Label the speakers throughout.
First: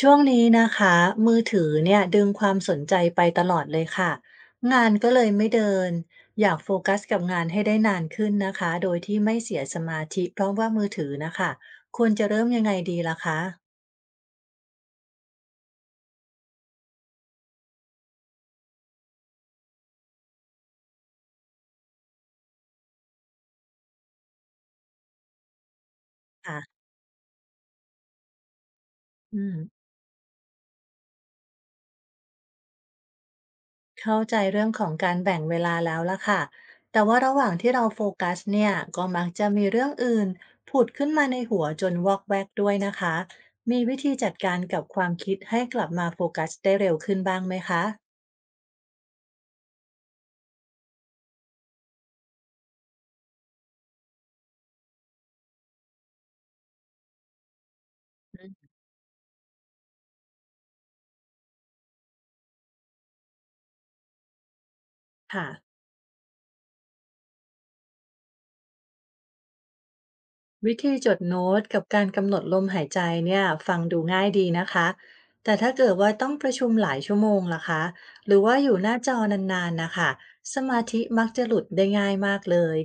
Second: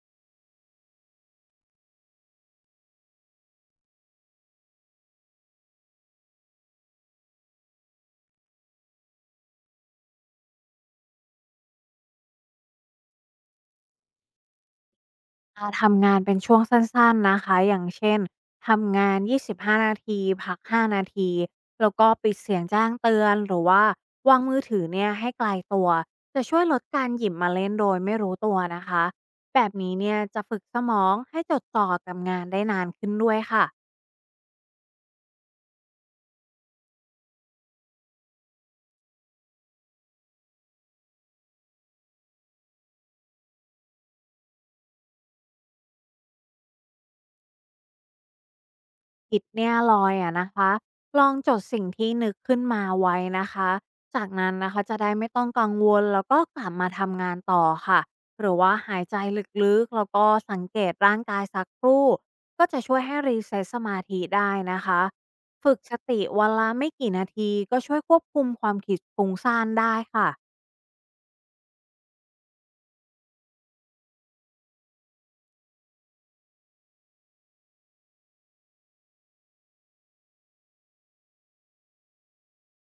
Speaker 1: ช่วงนี้นะคะมือถือเนี่ยดึงความสนใจไปตลอดเลยค่ะงานก็เลยไม่เดินอยากโฟกัสกับงานให้ได้นานขึ้นนะคะโดยที่ไม่เสียสมาธิเพราะว่ามือถือนะคะควรจะเริ่มยังไงดีล่ะคะ
Speaker 2: ทำงานเป็นช่วงสั้นๆนะคะ อย่างเช่น ทำงาน 25 นาทีพัก 5 นาที แล้วก็ปิดเสียงแจ้งเตือนหรือว่าวางมือถือเนี่ยให้ไกลตัว จะช่วยล
Speaker 1: ค่ะ
Speaker 2: ดการหยิบมาเล่นโดยไม่รู้ตัวนะคะ
Speaker 1: อืม
Speaker 2: แบบนี้เนี่ยจะฝึกสมองให้จดจ่อกับงานได้นานขึ้นด้วยค่ะ
Speaker 1: เข้าใจเรื่องของการแบ่งเวลาแล้วล่ะค่ะแต่ว่าระหว่างที่เราโฟกัสเนี่ยก็มักจะมีเรื่องอื่นผุดขึ้นมาในหัวจนวอกแวกด้วยนะคะมีวิธีจัดการกับความคิดให้กลับมาโฟกัสได้เร็วขึ้นบ้างไหมคะ
Speaker 2: คิดเนี่ยลอยอะนะคะลองจดสิ่งที่นึกขึ้นมาไว้นะคะจากนั้นนะคะจะได้ไม่ต้องกังวลแล้วก็กลับมาทำงานต่อค่ะหรือว่าหายใจลึกๆแล้วก็สังเกตร่างกายสักครู่ก็จะช่วยให้รีเซ็ตสมาธิได้นะคะ
Speaker 1: ค่ะ
Speaker 2: ฝึกสติวันละไม่กี่นาทีก็ช่วยควบคุมความคิดฟุ้งซ่านได้ค่ะ
Speaker 1: วิธีจดโน้ตกับการกำหนดลมหายใจเนี่ยฟังดูง่ายดีนะคะแต่ถ้าเกิดว่าต้องประชุมหลายชั่วโมงล่ะคะหรือว่าอยู่หน้าจอนานๆนะคะสมาธิมักจะหลุดได้ง่ายมากเลย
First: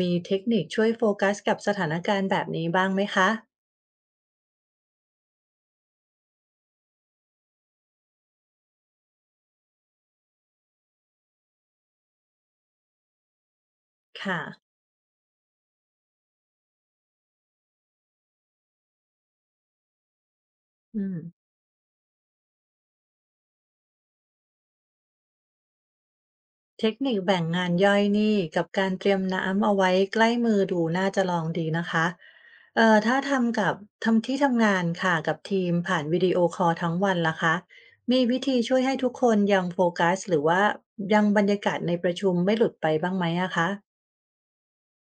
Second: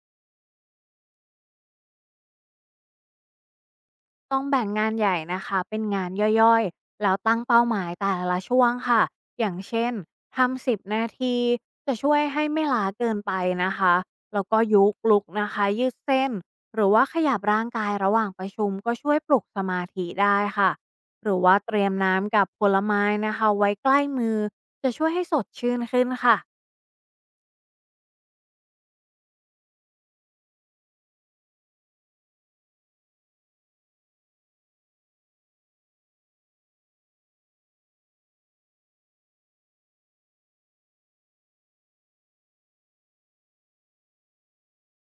Speaker 1: มีเทคนิคช่วยโฟกัสกับสถานการณ์แบบนี้บ้างไหมคะ
Speaker 2: ต้องแบ่งงานใหญ่นะคะเป็นงานย่อยๆแล้วตั้งเป้าหมายแต่ละช่วงค่ะอย่างเช่นทำ 10 นาทีจะช่วยให้ไม่ล้าเกินไปนะคะ
Speaker 1: ค่ะ
Speaker 2: แล้วก็ยุกลุกนะคะยืดเส้นหรือว่าขยับร่างกายระหว่างประชุมก็ช่วยปลุกสมาธิได้ค่ะ
Speaker 1: อืม
Speaker 2: หรือว่าเตรียมน้ำกับผลไม้นะคะไว้ใกล้มือจะช่วยให้สดชื่นขึ้นค่ะ
Speaker 1: เทคนิคแบ่งงานย่อยนี่กับการเตรียมน้ำเอาไว้ใกล้มือดูน่าจะลองดีนะคะถ้าทำกับทำที่ทำงานค่ะกับทีมผ่านวิดีโอคอลทั้งวันล่ะคะมีวิธีช่วยให้ทุกคนยังโฟกัสหรือว่ายังบรรยากาศในประชุมไม่หลุดไปบ้างไหมอะคะ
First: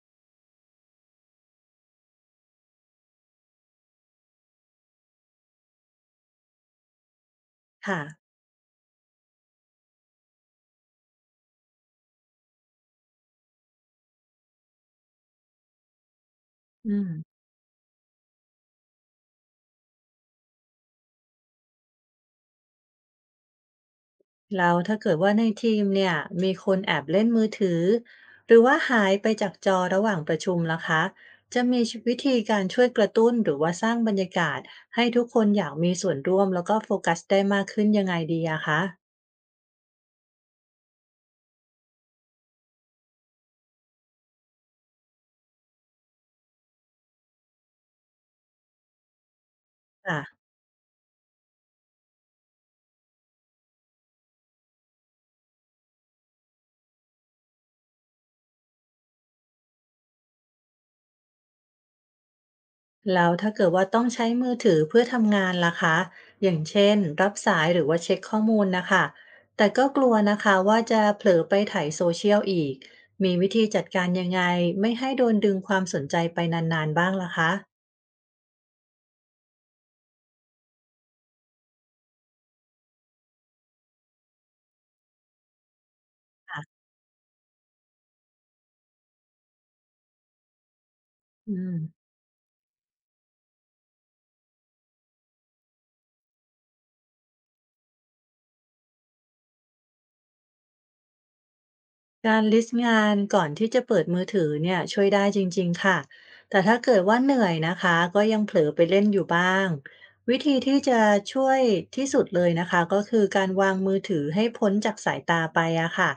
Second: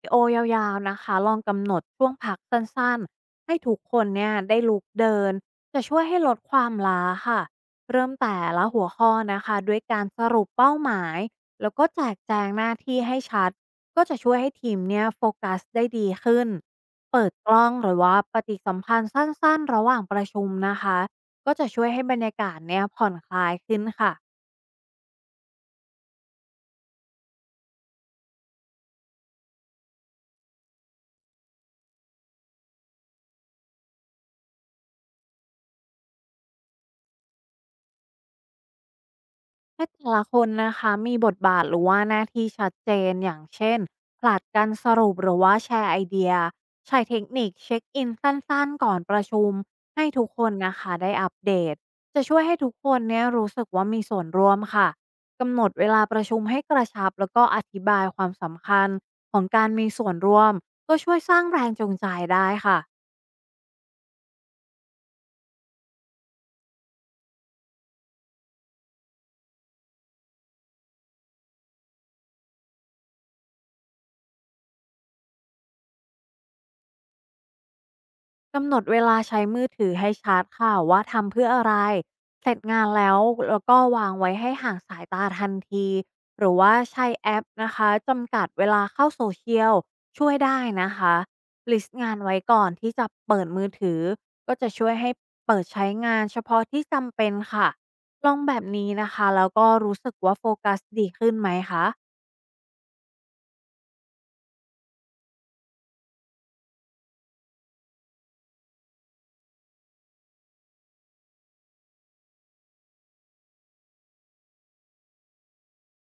Speaker 2: วิดีโอยาวๆนะคะลองกำหนดช่วงพักสั้นๆให้ทุกคนเนี่ยได้ลุกเดินจะช่วยให้ลดความล้าค่ะ
Speaker 1: ค่ะ
Speaker 2: เริ่มแต่ละหัวข้อนะคะด้วยการสรุปเป้าหมายแล้วก็แจกแจงหน้าที่ให้ชัดก็จะช่วยให้ทีมเนี่ยโฟกัสได้ดีขึ้น
Speaker 1: อืม
Speaker 2: เปิดกล้องหรือว่าปฏิสัมพันธ์สั้นๆระหว่างประชุมนะคะก็จะช่วยให้บรรยากาศเนี่ยผ่อนคลายขึ้นค่ะ
Speaker 1: แล้วถ้าเกิดว่าในทีมเนี่ยมีคนแอบเล่นมือถือหรือว่าหายไปจากจอระหว่างประชุมล่ะคะจะมีวิธีการช่วยกระตุ้นหรือว่าสร้างบรรยากาศให้ทุกคนอยากมีส่วนร่วมแล้วก็โฟกัสได้มากขึ้นยังไงดีอะคะ
Speaker 2: ถ้าแต่ละคนนะคะมีบทบาทหรือว่าหน้าที่ชัดเจนอย่างเช่นผลัดกันสรุปหรือว่าแชร์ไอเดียใช้เทคนิคเช็คอินสั้นๆก่อนประชุมให้
Speaker 1: ค่ะ
Speaker 2: ทุกคนนะคะได้อัปเดตจะช่วยให้ทุกคนเนี่ยรู้สึกว่ามีส่วนร่วมค่ะกำหนดเวลาประชุมให้กระชับแล้วก็อธิบายความสำคัญของการมีส่วนร่วมก็ช่วยสร้างแรงจูงใจได้ค่ะ
Speaker 1: แล้วถ้าเกิดว่าต้องใช้มือถือเพื่อทำงานล่ะคะอย่างเช่นรับสายหรือว่าเช็คข้อมูลนะคะแต่ก็กลัวนะคะว่าจะเผลอไปไถ่ายโซเชียลอีกมีวิธีจัดการยังไงไม่ให้โดนดึงความสนใจไปนานๆบ้างล่ะคะ
Speaker 2: กำหนดเวลาใช้มือถือให้ชัดค่ะว่าทำเพื่ออะไรเสร็จงานแล้วแล้วก็วางไว้ให้ห่างสายตาทันทีหรือว่า
Speaker 1: ค่ะ
Speaker 2: ใช้แอปนะคะจำกัดเวลาเข้าโซเชียลช่วยได้นะคะ
Speaker 1: อืม
Speaker 2: ลิสต์งานไว้ก่อนที่จะเปิดมือถือก็จะช่วยให้เปิดใช้งานเฉพาะที่จำเป็นค่ะลองแบบนี้นะคะแล้วก็รู้สึกว่าโฟกัสดีขึ้นไหมคะ
Speaker 1: การลิสต์งานก่อนที่จะเปิดมือถือเนี่ยช่วยได้จริงๆค่ะแต่ถ้าเกิดว่าเหนื่อยนะคะก็ยังเผลอไปเล่นอยู่บ้างวิธีที่จะช่วยที่สุดเลยนะคะก็คือการวางมือถือให้พ้นจากสายตาไปอะค่ะ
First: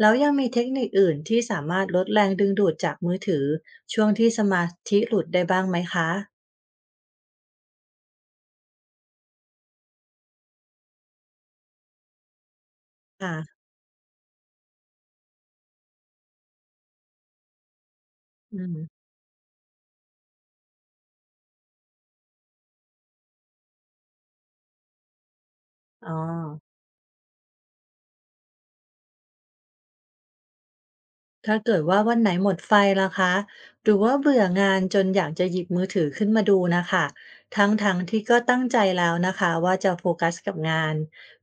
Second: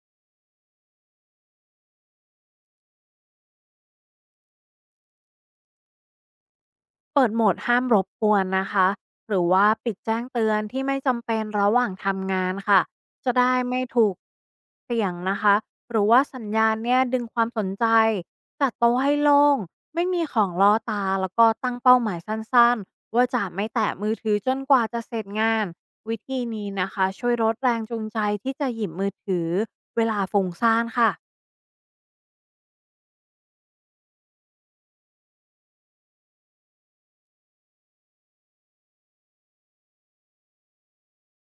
Speaker 1: แล้วยังมีเทคนิคอื่นที่สามารถลดแรงดึงดูดจากมือถือช่วงที่สมาธิหลุดได้บ้างไหมคะ
Speaker 2: เปิดโหมดห้ามรบกวนนะคะหรือว่าปิดแจ้งเตือนที่ไม่จำเป็นระหว่างทำงานค่ะจะได้
Speaker 1: ค่ะ
Speaker 2: ไม่ถูกเสี่ยงนะคะหรือว่าสัญญาณเนี่ยดึงความสนใจ
Speaker 1: อื
Speaker 2: จัด
Speaker 1: ม
Speaker 2: โต๊ะให้โล่งไม่มีของล่อตาแล้วก็ตั้งเป้าหมายสั้นๆว่าจะไม่แตะมือถือจนกว่าจะเสร็จงาน
Speaker 1: อ๋อ
Speaker 2: วิธีนี้นะคะช่วยลดแรงจูงใจที่จะหยิบมือถือเวลาฟุ้งซ่านค่ะ
Speaker 1: ถ้าเกิดว่าวันไหนหมดไฟล่ะคะหรือว่าเบื่องานจนอยากจะหยิบมือถือขึ้นมาดูนะคะทั้งๆที่ก็ตั้งใจแล้วนะคะว่าจะโฟกัสกับงาน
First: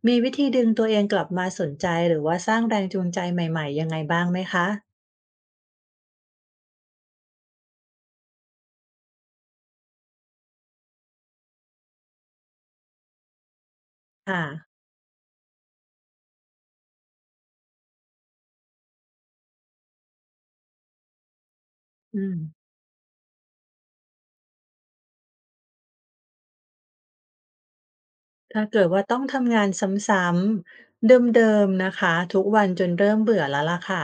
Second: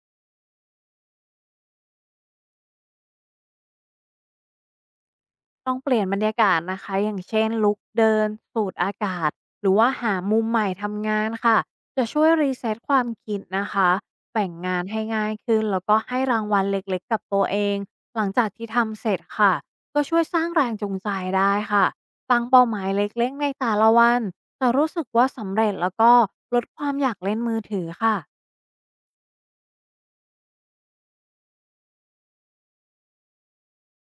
Speaker 1: มีวิธีดึงตัวเองกลับมาสนใจหรือว่าสร้างแรงจูงใจใหม่ๆยังไงบ้างไหมคะ
Speaker 2: ต้องเปลี่ยนบรรยากาศนะคะอย่างเช่นลุกเดินสูดอากาศหรือว่าหามุมใหม่ทำงานค่ะจะช่วยรีเซ็ตความคิดนะคะ
Speaker 1: ค่ะ
Speaker 2: แบ่งงานให้ง่ายขึ้นแล้วก็ให้รางวัลเล็กๆกับตัวเองหลังจากที่ทำเสร็จค่ะก็ช่วยสร้างแรงจูงใจได้ค่ะ
Speaker 1: อืม
Speaker 2: ตั้งเป้าหมายเล็กๆในแต่ละวันจะรู้สึกว่าสำเร็จแล้วก็ลดความอยากเล่นมือถือค่ะ
Speaker 1: ถ้าเกิดว่าต้องทำงานซ้ำๆเดิมๆนะคะทุกวันจนเริ่มเบื่อแล้วล่ะค่ะ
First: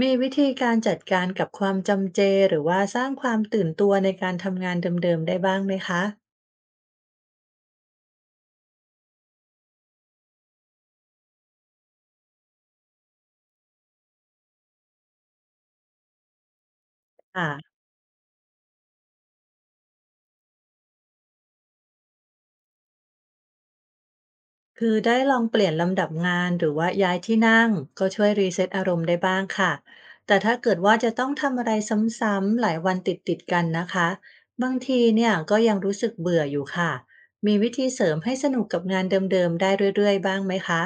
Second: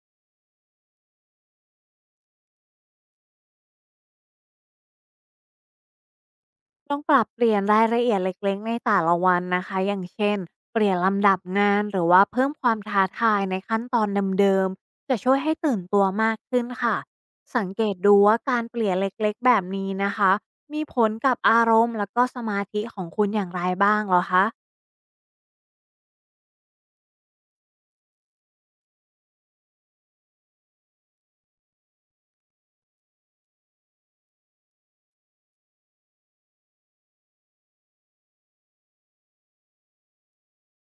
Speaker 1: มีวิธีการจัดการกับความจำเจหรือว่าสร้างความตื่นตัวในการทำงานเดิมๆได้บ้างไหมคะ
Speaker 2: ลองปรับเปลี่ยนรายละเอียดเล็กๆในแต่ละวันนะคะอย่างเช่นเปลี่ยนลำดับงานหรือว่าเพิ่มความท้าทายในขั้นตอนเดิมๆ จะช่วยให้ตื่นตัวมากขึ้นค่ะ สัง
Speaker 1: ค่ะ
Speaker 2: เกตดูว่าการเปลี่ยนเล็กๆแบบนี้นะคะ มีผลกับอารมณ์แล้วก็สมาธิของคุณอย่างไรบ้างเหรอคะ
Speaker 1: คือได้ลองเปลี่ยนลำดับงานหรือว่าย้ายที่นั่งก็ช่วยรีเซ็ตอารมณ์ได้บ้างค่ะแต่ถ้าเกิดว่าจะต้องทำอะไรซ้ำๆหลายวันติดๆกันนะคะบางทีเนี่ยก็ยังรู้สึกเบื่ออยู่ค่ะมีวิธีเสริมให้สนุกกับงานเดิมๆได้เรื่อยๆบ้างไหมคะ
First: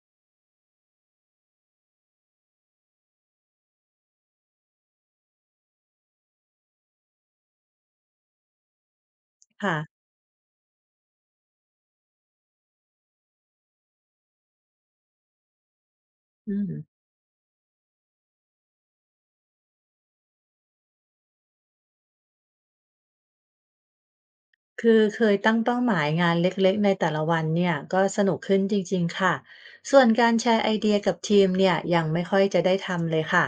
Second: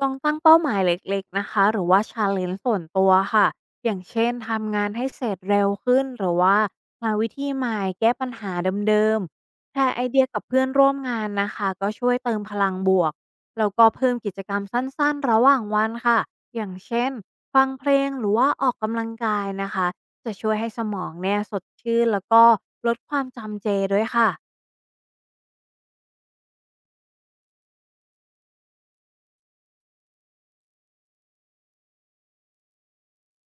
Speaker 2: ลองตั้งเป้าหมายเล็กๆนะคะหรือว่าชาเลนจ์ส่วนตัวค่ะอย่างเช่นทำงานให้เสร็จเร็วขึ้นหรือว่าหาวิธีใหม่แก้ปัญหาเดิมๆ
Speaker 1: ค่ะ
Speaker 2: แชร์ไอเดียกับเพื่อนร่วมงานนะคะก็ช่วยเติมพลังบวกแล้วก็เพิ่มกิจกรรมสั้นๆระหว่างวันค่ะ
Speaker 1: อื
Speaker 2: อย่า
Speaker 1: ม
Speaker 2: งเช่นฟังเพลงหรือว่าออกกำลังกายนะคะจะช่วยให้สมองเนี่ยสดชื่นแล้วก็ลดความจำเจด้วยค่ะ
Speaker 1: คือเคยตั้งเป้าหมายงานเล็กๆในแต่ละวันเนี่ยก็สนุกขึ้นจริงๆค่ะส่วนการแชร์ไอเดียกับทีมเนี่ยยังไม่ค่อยจะได้ทำเลยค่ะ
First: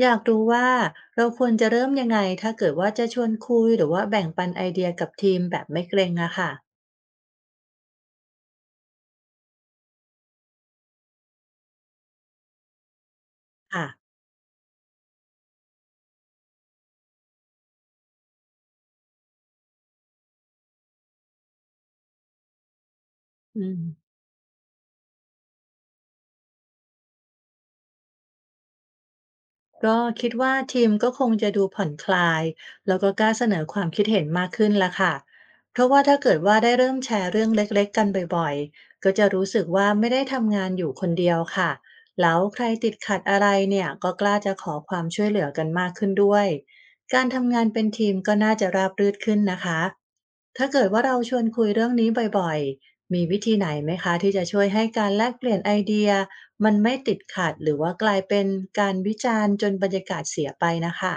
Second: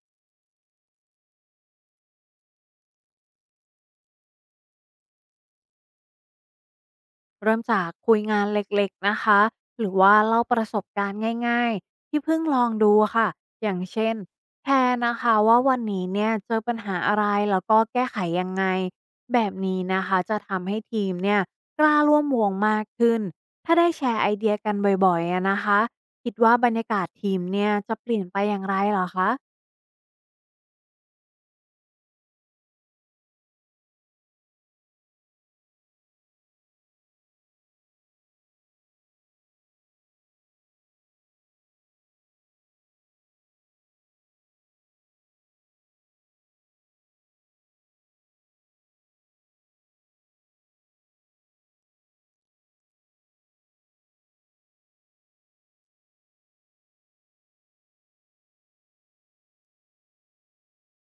Speaker 1: อยากรู้ว่าเราควรจะเริ่มยังไงถ้าเกิดว่าจะชวนคุยหรือว่าแบ่งปันไอเดียกับทีมแบบไม่เกรงอะค่ะ
Speaker 2: เริ่มจากคุยงานเล็กๆนะคะหรือว่าเล่าประสบการณ์ง่ายๆที่เพิ่งลองดูค่ะอย่าง
Speaker 1: ค่ะ
Speaker 2: เช่นแชร์นะคะว่าวันนี้เนี่ยเจอปัญหาอะไรแล้วก็แก้ไขยังไงแบบนี้นะคะจะทำให้ทีมเนี่ยกล้าร่วมวงมากขึ้น
Speaker 1: อื
Speaker 2: ถ้า
Speaker 1: ม
Speaker 2: ได้แชร์ไอเดียกันบ่อยๆอะนะคะคิดว่าบรรยากาศทีมเนี่ยจะเปลี่ยนไปอย่างไรเหรอคะ
Speaker 1: ก็คิดว่าทีมก็คงจะดูผ่อนคลายแล้วก็กล้าเสนอความคิดเห็นมากขึ้นละค่ะเพราะว่าถ้าเกิดว่าได้เริ่มแชร์เรื่องเล็กๆกันบ่อยๆก็จะรู้สึกว่าไม่ได้ทำงานอยู่คนเดียวค่ะแล้วใครติดขัดอะไรเนี่ยก็กล้าจะขอความช่วยเหลือกันมากขึ้นด้วยการทำงานเป็นทีมก็น่าจะราบรื่นขึ้นนะคะถ้าเกิดว่าเราชวนคุยเรื่องนี้บ่อยๆมีวิธีไหนไหมคะที่จะช่วยให้การแลกเปลี่ยนไอเดีย มันไม่ติดขัดหรือว่ากลายเป็นการวิจารณ์จนบรรยากาศเสียไปน่ะค่ะ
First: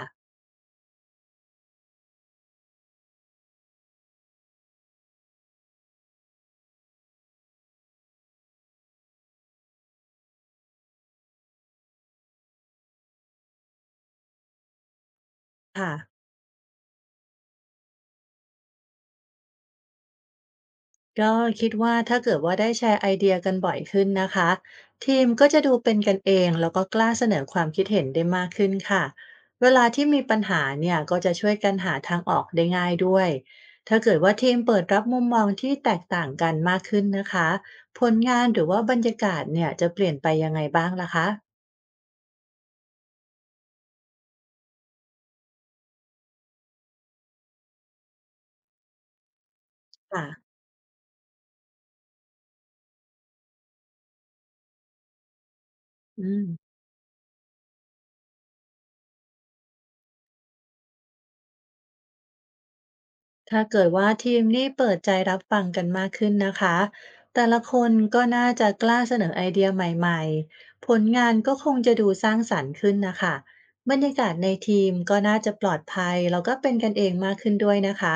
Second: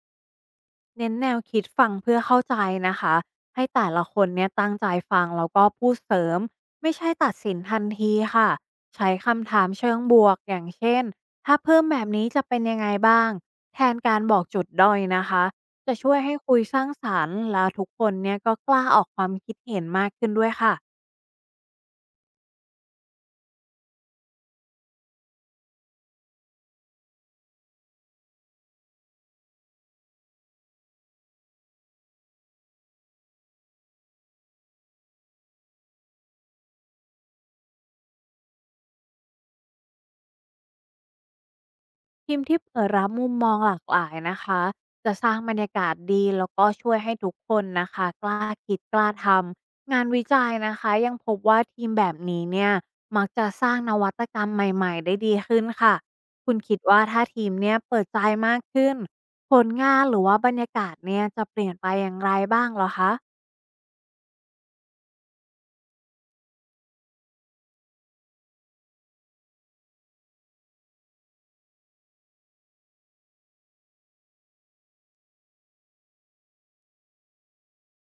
Speaker 2: เน้นแนวคิดฟังเพื่อเข้าใจนะคะให้แต่ละคนเนี่ยตั้งใจฟังแล้วก็พูดเสริมไม่ใช่ตัดสินทันทีค่ะใช้คำถามเชิงบวกอย่างเช่นถ้าเพิ่มแบบนี้จะเป็นยังไงบ้างแทนการบอกจุดด้อยนะคะ
Speaker 1: ค่ะ
Speaker 2: จะช่วยให้คุยสร้างสารรค์และทุกคนเนี่ยก็กล้าออกความคิดเห็นมากขึ้นด้วยค่ะ
Speaker 1: ก็คิดว่าถ้าเกิดว่าได้แชร์ไอเดียกันบ่อยขึ้นนะคะทีมก็จะดูเป็นกันเองแล้วก็กล้าเสนอความคิดเห็นได้มากขึ้นค่ะเวลาที่มีปัญหาเนี่ยก็จะช่วยกันหาทางออกได้ง่ายด้วยถ้าเกิดว่าทีมเปิดรับมุมมองที่แตกต่างกันมากขึ้นนะคะผลงานหรือว่าบรรยากาศเนี่ยจะเปลี่ยนไปยังไงบ้างล่ะคะ
Speaker 2: ทีมที่เปิดรับมุมมองหลากหลายนะคะจะสร้างบรรยากาศดีแล้วก็ช่วยให้ทุกคนนะคะกล้าคิดกล้าทำงาน
Speaker 1: ค่ะ
Speaker 2: วิจัยนะคะยังพบว่าทีมแบบนี้เนี่ยมักจะสร้างนวัตกรรมใหม่ๆได้ดีขึ้นค่ะ
Speaker 1: อื
Speaker 2: คุณ
Speaker 1: ม
Speaker 2: คิดว่าถ้าทีมเนี่ยเปิดใจมากขึ้นผลงานหรือว่าบรรยากาศเนี่ยจะเปลี่ยนไปอย่างไรบ้างเหรอคะ
Speaker 1: ถ้าเกิดว่าทีมนี่เปิดใจรับฟังกันมากขึ้นนะคะแต่ละคนก็น่าจะกล้าเสนอไอเดียใหม่ๆผลงานก็คงจะดูสร้างสรรค์ขึ้นนะคะบรรยากาศในทีมก็น่าจะปลอดภัยแล้วก็เป็นกันเองมากขึ้นด้วยนะคะ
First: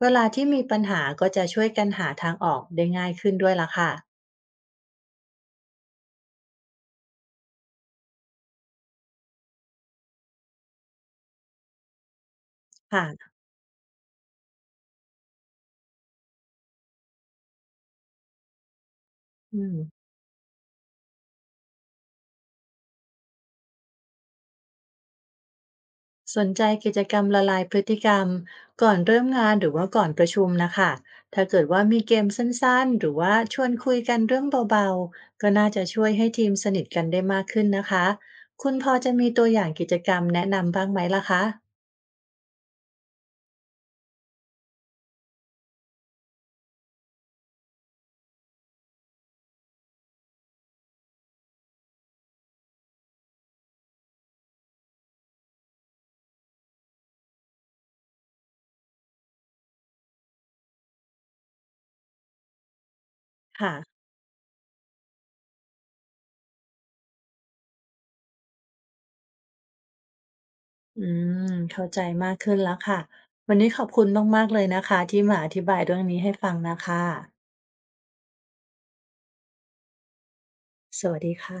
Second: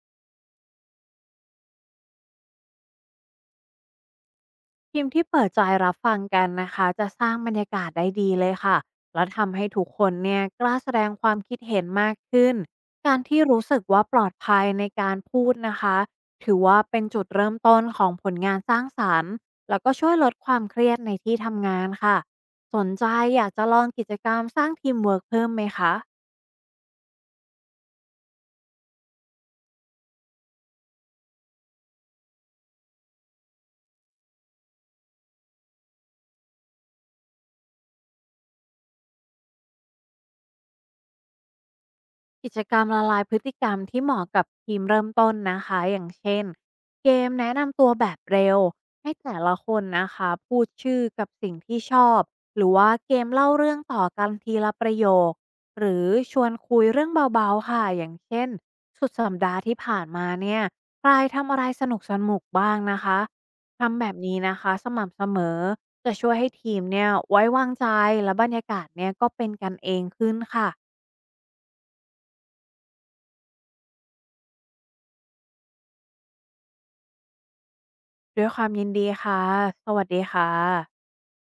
Speaker 1: เวลาที่มีปัญหาก็จะช่วยกันหาทางออกได้ง่ายขึ้นด้วยล่ะค่ะ
Speaker 2: ทีมที่เปิดใจรับฟังกันนะคะจะสร้างบรรยากาศได้ดีเลยค่ะแล้วทำให้ทุกคนเนี่ยกล้าแสดงความคิดเห็นมากขึ้นการ
Speaker 1: ค่ะ
Speaker 2: ที่รู้สึกว่าปลอดภัยในการพูดนะคะถือว่าเป็นจุดเริ่มต้นของผลงานสร้างสารรค์
Speaker 1: อืม
Speaker 2: แล้วก็ช่วยลดความเครียดในที่ทำงานค่ะสนใจอยากจะลองกิจกรรมสร้างทีมเวิร์กเพิ่มไหมคะ
Speaker 1: สนใจกิจกรรมละลายพฤติกรรมก่อนเริ่มงานหรือว่าก่อนประชุมนะคะถ้าเกิดว่ามีเกมสั้นๆหรือว่าชวนคุยกันเรื่องเบาๆก็น่าจะช่วยให้ทีมสนิทกันได้มากขึ้นนะคะคุณพอจะมีตัวอย่างกิจกรรมแนะนำบ้างไหมล่ะคะ
Speaker 2: กิจกรรมละลายพฤติกรรมที่เหมาะกับทีมเริ่มต้นนะคะอย่างเช่นเกมแนะนำตัวแบบเร็วให้แต่ละคนนะคะพูดชื่อกับสิ่งที่ชอบหรือว่าเกมเล่าเรื่องต่อกันทีละประโยคหรือชวนคุยเรื่องเบาๆค่ะอย่างเช่นสุดสัปดาห์ที่ผ่านมาเนี่ยใครทำอะไรสนุกสนุกบ้างนะคะ
Speaker 1: ค่ะ
Speaker 2: ทำแบบนี้นะคะสม่ำเสมอจะช่วยให้ทีมเนี่ยไว้วางใจและบรรยากาศเนี่ยก็เป็นกันเองขึ้นค่ะ
Speaker 1: อืมเข้าใจมากขึ้นแล้วค่ะวันนี้ขอบคุณมากๆเลยนะคะที่มาอธิบายเรื่องนี้ให้ฟังนะคะ
Speaker 2: ด้วยความยินดีค่ะ สวัสดีค่ะ
Speaker 1: สวัสดีค่ะ